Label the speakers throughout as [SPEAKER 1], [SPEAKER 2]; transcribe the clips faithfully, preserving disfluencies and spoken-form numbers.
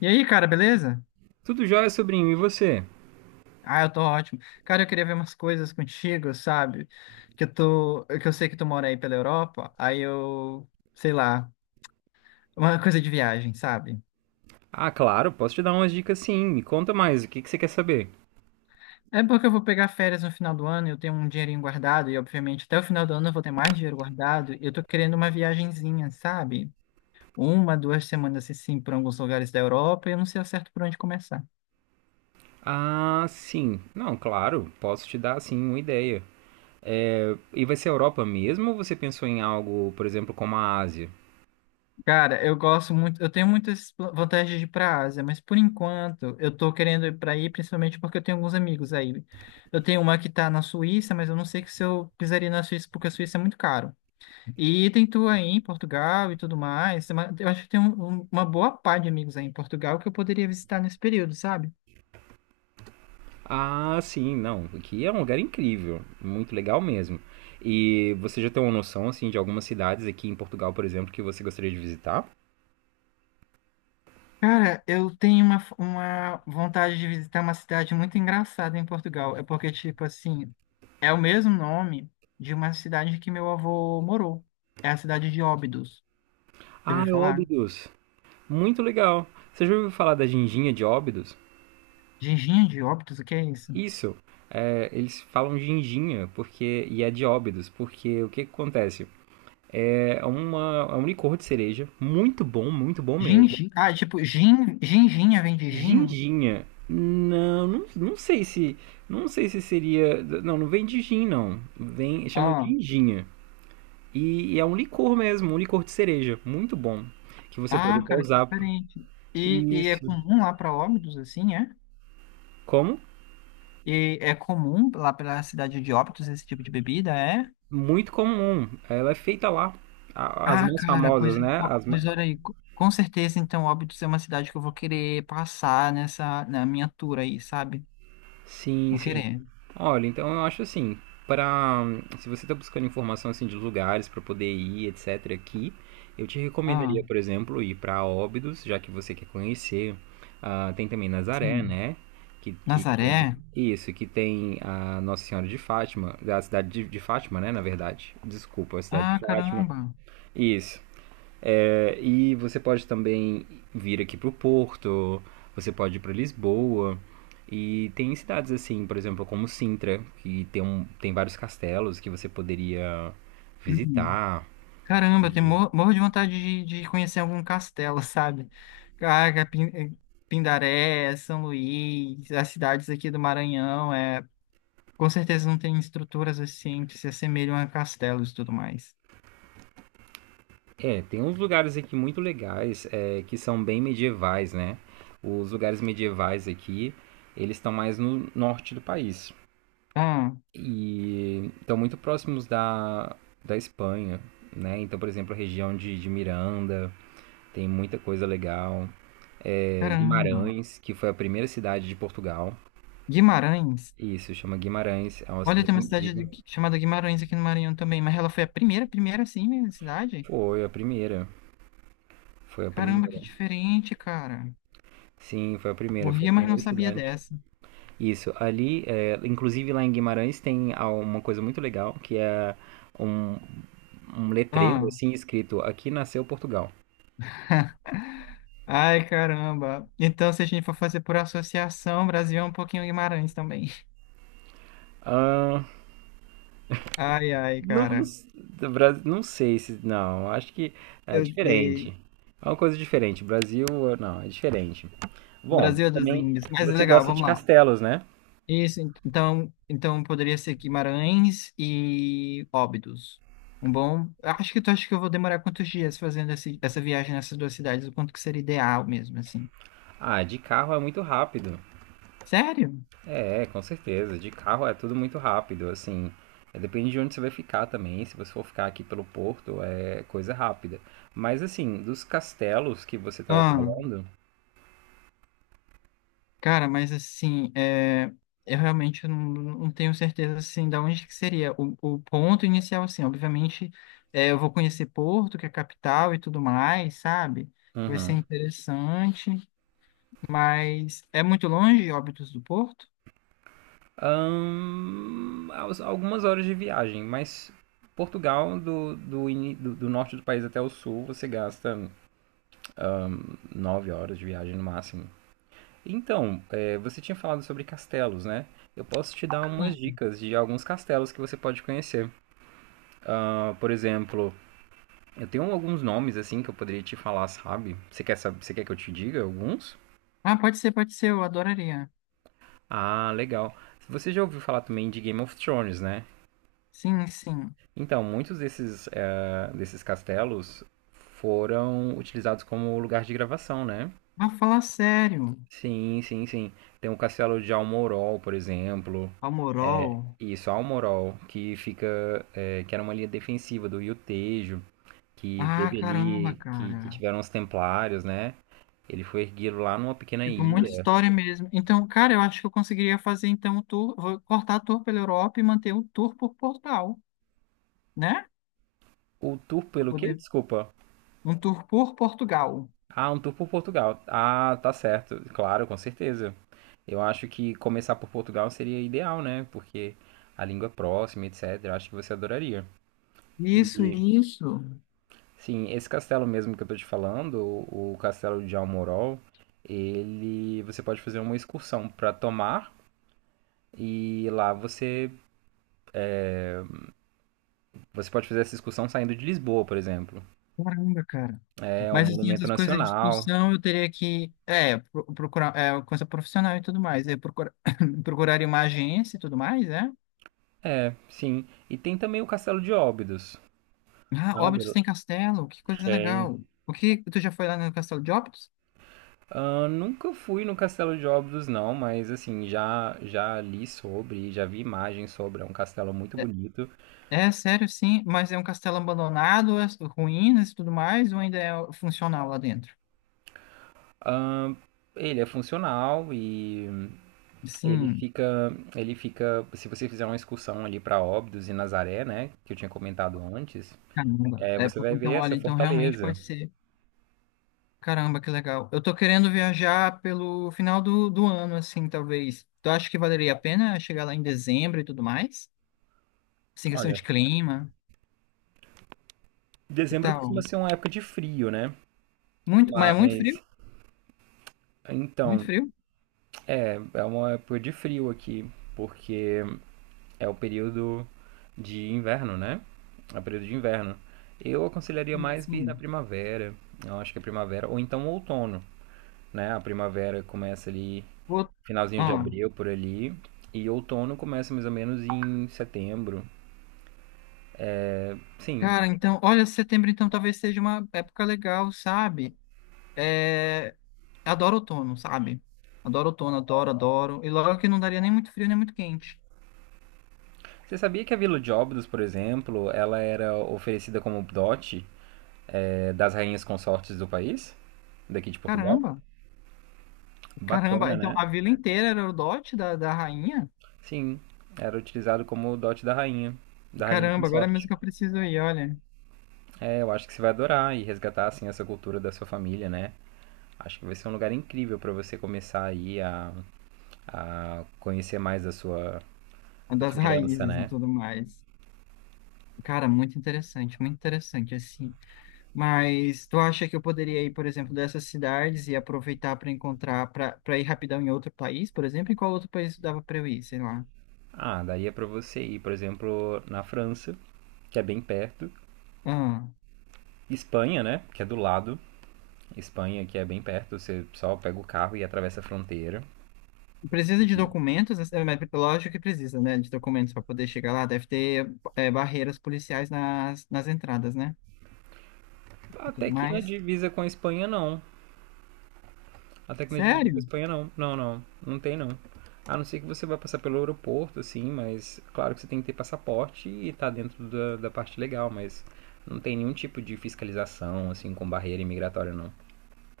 [SPEAKER 1] E aí, cara, beleza?
[SPEAKER 2] Tudo jóia, sobrinho, e você?
[SPEAKER 1] Ah, eu tô ótimo. Cara, eu queria ver umas coisas contigo, sabe? Que eu tô, que eu sei que tu mora aí pela Europa, aí eu, sei lá, uma coisa de viagem, sabe?
[SPEAKER 2] Ah, claro, posso te dar umas dicas sim. Me conta mais, o que que você quer saber?
[SPEAKER 1] É porque eu vou pegar férias no final do ano, eu tenho um dinheirinho guardado e obviamente até o final do ano eu vou ter mais dinheiro guardado, e eu tô querendo uma viagenzinha, sabe? Uma, duas semanas assim, por alguns lugares da Europa, e eu não sei ao certo por onde começar.
[SPEAKER 2] Ah, sim. Não, claro, posso te dar sim uma ideia. E vai ser a Europa mesmo ou você pensou em algo, por exemplo, como a Ásia?
[SPEAKER 1] Cara, eu gosto muito, eu tenho muitas pla- vantagens de ir para a Ásia, mas por enquanto eu tô querendo ir para aí, principalmente porque eu tenho alguns amigos aí. Eu tenho uma que tá na Suíça, mas eu não sei que se eu pisaria na Suíça, porque a Suíça é muito caro. E tem tu aí em Portugal e tudo mais. tem uma- Eu acho que tem um- um- uma boa pá de amigos aí em Portugal que eu poderia visitar nesse período, sabe?
[SPEAKER 2] Ah, sim, não. Aqui é um lugar incrível, muito legal mesmo. E você já tem uma noção assim de algumas cidades aqui em Portugal, por exemplo, que você gostaria de visitar?
[SPEAKER 1] Cara, eu tenho uma, uma vontade de visitar uma cidade muito engraçada em Portugal. É porque, tipo assim, é o mesmo nome de uma cidade que meu avô morou. É a cidade de Óbidos. Já
[SPEAKER 2] Ah,
[SPEAKER 1] ouviu
[SPEAKER 2] é
[SPEAKER 1] falar?
[SPEAKER 2] Óbidos. Muito legal. Você já ouviu falar da Ginginha de Óbidos?
[SPEAKER 1] Ginginha de Óbidos? O que é isso?
[SPEAKER 2] Isso. É, eles falam ginginha porque, e é de óbidos, porque o que, que acontece? É, uma, é um licor de cereja, muito bom, muito bom mesmo.
[SPEAKER 1] Gingi... Ah, tipo, gin... ginginha vem de gin?
[SPEAKER 2] Ginginha, não, não, não sei se, não sei se seria, não, não vem de gin, não, vem, chama
[SPEAKER 1] Ah,
[SPEAKER 2] ginginha. E, e é um licor mesmo, um licor de cereja, muito bom, que você pode
[SPEAKER 1] ah,
[SPEAKER 2] até
[SPEAKER 1] cara, que
[SPEAKER 2] usar.
[SPEAKER 1] diferente. E, e é
[SPEAKER 2] Isso,
[SPEAKER 1] comum lá para Óbidos, assim, é?
[SPEAKER 2] como?
[SPEAKER 1] E é comum lá pela cidade de Óbidos esse tipo de bebida, é?
[SPEAKER 2] Muito comum, ela é feita lá, a- as
[SPEAKER 1] Ah,
[SPEAKER 2] mais
[SPEAKER 1] cara, pois,
[SPEAKER 2] famosas, né? As, ma-
[SPEAKER 1] pois olha aí, co- com certeza então Óbidos é uma cidade que eu vou querer passar nessa, na minha tour aí, sabe?
[SPEAKER 2] Sim,
[SPEAKER 1] Vou
[SPEAKER 2] sim.
[SPEAKER 1] querer.
[SPEAKER 2] Olha, então eu acho assim, para se você está buscando informação assim de lugares para poder ir, etc, aqui, eu te recomendaria,
[SPEAKER 1] Ah,
[SPEAKER 2] por exemplo, ir para Óbidos, já que você quer conhecer. Ah, tem também Nazaré,
[SPEAKER 1] sim.
[SPEAKER 2] né? Que, que tem
[SPEAKER 1] Nazaré?
[SPEAKER 2] isso, que tem a Nossa Senhora de Fátima, da cidade de, de Fátima, né? Na verdade, desculpa, a cidade de
[SPEAKER 1] Ah,
[SPEAKER 2] Fátima.
[SPEAKER 1] caramba.
[SPEAKER 2] Isso. É, e você pode também vir aqui para o Porto, você pode ir para Lisboa. E tem cidades assim, por exemplo, como Sintra, que tem, um, tem vários castelos que você poderia
[SPEAKER 1] Uhum.
[SPEAKER 2] visitar.
[SPEAKER 1] Caramba, eu tenho,
[SPEAKER 2] E,
[SPEAKER 1] mor- morro de vontade de, de conhecer algum castelo, sabe? Caraca, Pin- eh, Pindaré, São Luís, as cidades aqui do Maranhão, é, com certeza não tem estruturas assim que se assemelham a castelos e tudo mais.
[SPEAKER 2] é, tem uns lugares aqui muito legais, é, que são bem medievais, né? Os lugares medievais aqui, eles estão mais no norte do país.
[SPEAKER 1] Ah,
[SPEAKER 2] E estão muito próximos da, da Espanha, né? Então, por exemplo, a região de, de Miranda, tem muita coisa legal. É,
[SPEAKER 1] caramba.
[SPEAKER 2] Guimarães, que foi a primeira cidade de Portugal.
[SPEAKER 1] Guimarães?
[SPEAKER 2] Isso, chama Guimarães. É uma
[SPEAKER 1] Olha, tem
[SPEAKER 2] cidade
[SPEAKER 1] uma cidade
[SPEAKER 2] incrível.
[SPEAKER 1] de- chamada Guimarães aqui no Maranhão também, mas ela foi a primeira, primeira assim, minha cidade.
[SPEAKER 2] Foi a primeira. Foi a
[SPEAKER 1] Caramba, que
[SPEAKER 2] primeira.
[SPEAKER 1] diferente, cara.
[SPEAKER 2] Sim, foi a primeira. Foi a
[SPEAKER 1] Morria, mas não
[SPEAKER 2] primeira
[SPEAKER 1] sabia
[SPEAKER 2] cidade.
[SPEAKER 1] dessa.
[SPEAKER 2] Isso, ali, é, inclusive lá em Guimarães tem ah, uma coisa muito legal, que é um, um letreiro
[SPEAKER 1] Ah,
[SPEAKER 2] assim escrito Aqui nasceu Portugal.
[SPEAKER 1] Ai, caramba. Então, se a gente for fazer por associação, Brasil é um pouquinho Guimarães também.
[SPEAKER 2] Ah,
[SPEAKER 1] Ai, ai,
[SPEAKER 2] não,
[SPEAKER 1] cara.
[SPEAKER 2] s- do Bra- não sei se. Não, acho que é
[SPEAKER 1] Eu sei.
[SPEAKER 2] diferente. É uma coisa diferente. Brasil, não, é diferente. Bom,
[SPEAKER 1] Brasil
[SPEAKER 2] mas
[SPEAKER 1] é dos
[SPEAKER 2] também
[SPEAKER 1] índios, mas é
[SPEAKER 2] você
[SPEAKER 1] legal,
[SPEAKER 2] gosta
[SPEAKER 1] vamos
[SPEAKER 2] de
[SPEAKER 1] lá.
[SPEAKER 2] castelos, né?
[SPEAKER 1] Isso, en- então, então poderia ser Guimarães e Óbidos. Um bom. Acho que tu acha que eu vou demorar quantos dias fazendo esse- essa viagem nessas duas cidades? O quanto que seria ideal mesmo, assim?
[SPEAKER 2] Ah, de carro é muito rápido.
[SPEAKER 1] Sério?
[SPEAKER 2] É, com certeza. De carro é tudo muito rápido. Assim, é, depende de onde você vai ficar também. Se você for ficar aqui pelo Porto, é coisa rápida. Mas assim, dos castelos que você estava
[SPEAKER 1] Ah,
[SPEAKER 2] falando,
[SPEAKER 1] cara, mas assim, é, eu realmente não, não tenho certeza assim da onde que seria o, o ponto inicial, assim. Obviamente, é, eu vou conhecer Porto, que é a capital e tudo mais, sabe? Vai ser
[SPEAKER 2] uhum,
[SPEAKER 1] interessante, mas é muito longe, Óbidos do Porto?
[SPEAKER 2] ahn, aos- algumas horas de viagem. Mas Portugal, do, do, ini- do, do norte do país até o sul, você gasta nove horas de viagem no máximo. Então, é, você tinha falado sobre castelos, né? Eu posso te dar umas
[SPEAKER 1] Hum.
[SPEAKER 2] dicas de alguns castelos que você pode conhecer. Ah, por exemplo, eu tenho alguns nomes assim que eu poderia te falar, sabe? Você quer saber, você quer que eu te diga alguns?
[SPEAKER 1] Ah, pode ser, pode ser, eu adoraria.
[SPEAKER 2] Ah, legal. Você já ouviu falar também de Game of Thrones, né?
[SPEAKER 1] Sim, sim.
[SPEAKER 2] Então, muitos desses, eh, desses castelos foram utilizados como lugar de gravação, né?
[SPEAKER 1] Ah, fala sério.
[SPEAKER 2] Sim, sim, sim. Tem o castelo de Almorol, por exemplo.
[SPEAKER 1] Palmorol.
[SPEAKER 2] É, isso, Almorol, que fica, é, que era uma linha defensiva do Iltejo, que
[SPEAKER 1] Ah,
[SPEAKER 2] teve
[SPEAKER 1] caramba,
[SPEAKER 2] ali, que, que
[SPEAKER 1] cara.
[SPEAKER 2] tiveram os Templários, né? Ele foi erguido lá numa pequena
[SPEAKER 1] Tipo, muita
[SPEAKER 2] ilha.
[SPEAKER 1] história mesmo. Então, cara, eu acho que eu conseguiria fazer então o tour. Vou cortar a tour pela Europa e manter um tour por Portugal, né?
[SPEAKER 2] O tour
[SPEAKER 1] Pra
[SPEAKER 2] pelo quê?
[SPEAKER 1] poder.
[SPEAKER 2] Desculpa.
[SPEAKER 1] Um tour por Portugal.
[SPEAKER 2] Ah, um tour por Portugal. Ah, tá certo. Claro, com certeza. Eu acho que começar por Portugal seria ideal, né? Porque a língua é próxima, et cetera Acho que você adoraria.
[SPEAKER 1] Isso,
[SPEAKER 2] E
[SPEAKER 1] isso.
[SPEAKER 2] sim, esse castelo mesmo que eu tô te falando, o, o castelo de Almorol, ele você pode fazer uma excursão para Tomar e lá você você pode fazer essa excursão saindo de Lisboa, por exemplo.
[SPEAKER 1] Caramba, cara.
[SPEAKER 2] É um
[SPEAKER 1] Mas assim,
[SPEAKER 2] monumento
[SPEAKER 1] essas coisas de
[SPEAKER 2] nacional.
[SPEAKER 1] discussão eu teria que é, pro- procurar é, coisa profissional e tudo mais. Eu procurar, procuraria uma agência e tudo mais, é?
[SPEAKER 2] É, sim. E tem também o Castelo de Óbidos,
[SPEAKER 1] Ah,
[SPEAKER 2] sabe?
[SPEAKER 1] Óbidos tem castelo, que coisa
[SPEAKER 2] Tem.
[SPEAKER 1] legal. O que, tu já foi lá no castelo de Óbidos?
[SPEAKER 2] Ah, nunca fui no Castelo de Óbidos não, mas assim, já já li sobre, já vi imagens sobre, é um castelo muito
[SPEAKER 1] É,
[SPEAKER 2] bonito.
[SPEAKER 1] é sério, sim, mas é um castelo abandonado, as ruínas e tudo mais, ou ainda é funcional lá dentro?
[SPEAKER 2] Ah, ele é funcional e ele
[SPEAKER 1] Sim,
[SPEAKER 2] fica, ele fica, se você fizer uma excursão ali para Óbidos e Nazaré, né, que eu tinha comentado antes,
[SPEAKER 1] caramba.
[SPEAKER 2] é,
[SPEAKER 1] É
[SPEAKER 2] você
[SPEAKER 1] porque,
[SPEAKER 2] vai ver
[SPEAKER 1] então, olha,
[SPEAKER 2] essa
[SPEAKER 1] então realmente
[SPEAKER 2] fortaleza.
[SPEAKER 1] pode ser. Caramba, que legal. Eu tô querendo viajar pelo final do, do ano, assim, talvez. Tu acha que valeria a pena chegar lá em dezembro e tudo mais? Sem questão
[SPEAKER 2] Olha,
[SPEAKER 1] de clima, que
[SPEAKER 2] dezembro costuma
[SPEAKER 1] tal?
[SPEAKER 2] ser uma época de frio, né?
[SPEAKER 1] Muito, mas é muito
[SPEAKER 2] Mas
[SPEAKER 1] frio? Muito
[SPEAKER 2] então,
[SPEAKER 1] frio?
[SPEAKER 2] é uma época de frio aqui, porque é o período de inverno, né? É o período de inverno. Eu aconselharia mais vir na
[SPEAKER 1] Sim.
[SPEAKER 2] primavera. Eu acho que é primavera ou então outono, né? A primavera começa ali
[SPEAKER 1] Vou...
[SPEAKER 2] finalzinho de
[SPEAKER 1] ó.
[SPEAKER 2] abril por ali. E outono começa mais ou menos em setembro. Sim.
[SPEAKER 1] Cara, então, olha, setembro então talvez seja uma época legal, sabe? É, adoro outono, sabe? Adoro outono, adoro, adoro. E logo que não daria nem muito frio, nem muito quente.
[SPEAKER 2] Você sabia que a Vila de Óbidos, por exemplo, ela era oferecida como dote eh, das rainhas consortes do país? Daqui de Portugal?
[SPEAKER 1] Caramba, caramba.
[SPEAKER 2] Bacana,
[SPEAKER 1] Então,
[SPEAKER 2] né?
[SPEAKER 1] a vila inteira era o dote da, da rainha?
[SPEAKER 2] Sim. Era utilizado como dote da rainha. Da rainha
[SPEAKER 1] Caramba, agora é mesmo
[SPEAKER 2] consorte.
[SPEAKER 1] que eu preciso ir, olha.
[SPEAKER 2] É, eu acho que você vai adorar e resgatar, assim, essa cultura da sua família, né? Acho que vai ser um lugar incrível para você começar aí a, a conhecer mais da sua, da
[SPEAKER 1] Das
[SPEAKER 2] sua herança,
[SPEAKER 1] raízes e
[SPEAKER 2] né?
[SPEAKER 1] tudo mais. Cara, muito interessante, muito interessante, assim. Mas tu acha que eu poderia ir, por exemplo, dessas cidades e aproveitar para encontrar, para para ir rapidão em outro país, por exemplo? Em qual outro país dava para eu ir, sei lá?
[SPEAKER 2] Ah, daí é pra você ir, por exemplo, na França, que é bem perto.
[SPEAKER 1] Ah,
[SPEAKER 2] Espanha, né? Que é do lado. Espanha, que é bem perto. Você só pega o carro e atravessa a fronteira.
[SPEAKER 1] precisa de
[SPEAKER 2] E-
[SPEAKER 1] documentos, né? Mas lógico que precisa, né? De documentos para poder chegar lá. Deve ter é, barreiras policiais nas, nas entradas, né? E
[SPEAKER 2] Até
[SPEAKER 1] tudo
[SPEAKER 2] que na
[SPEAKER 1] mais.
[SPEAKER 2] divisa com a Espanha, não. Até que na divisa com a
[SPEAKER 1] Sério?
[SPEAKER 2] Espanha, não. Não, não. Não tem, não. A não ser que você vai passar pelo aeroporto, assim, mas claro que você tem que ter passaporte e tá dentro da, da parte legal, mas não tem nenhum tipo de fiscalização, assim, com barreira imigratória, não.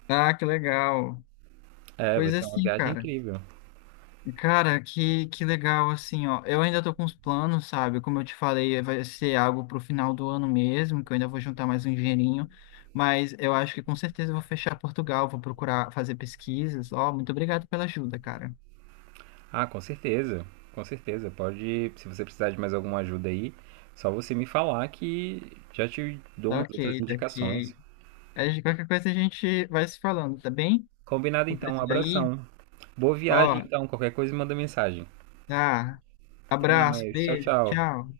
[SPEAKER 1] Ah, que legal.
[SPEAKER 2] É, vai
[SPEAKER 1] Pois
[SPEAKER 2] ser uma
[SPEAKER 1] assim,
[SPEAKER 2] viagem
[SPEAKER 1] cara.
[SPEAKER 2] incrível.
[SPEAKER 1] Cara, que, que legal, assim, ó. Eu ainda tô com os planos, sabe? Como eu te falei, vai ser algo pro final do ano mesmo, que eu ainda vou juntar mais um dinheirinho. Mas eu acho que com certeza eu vou fechar Portugal, vou procurar fazer pesquisas. Ó, muito obrigado pela ajuda, cara.
[SPEAKER 2] Ah, com certeza, com certeza. Pode, se você precisar de mais alguma ajuda aí, só você me falar que já te dou
[SPEAKER 1] Tá
[SPEAKER 2] umas outras
[SPEAKER 1] ok, tá ok.
[SPEAKER 2] indicações.
[SPEAKER 1] Aí, de qualquer coisa a gente vai se falando, tá bem?
[SPEAKER 2] Combinado
[SPEAKER 1] Vou
[SPEAKER 2] então, um
[SPEAKER 1] precisar ir.
[SPEAKER 2] abração. Boa viagem
[SPEAKER 1] Ó,
[SPEAKER 2] então, qualquer coisa manda mensagem.
[SPEAKER 1] tá.
[SPEAKER 2] Até
[SPEAKER 1] Abraço,
[SPEAKER 2] mais, tchau,
[SPEAKER 1] beijo,
[SPEAKER 2] tchau.
[SPEAKER 1] tchau.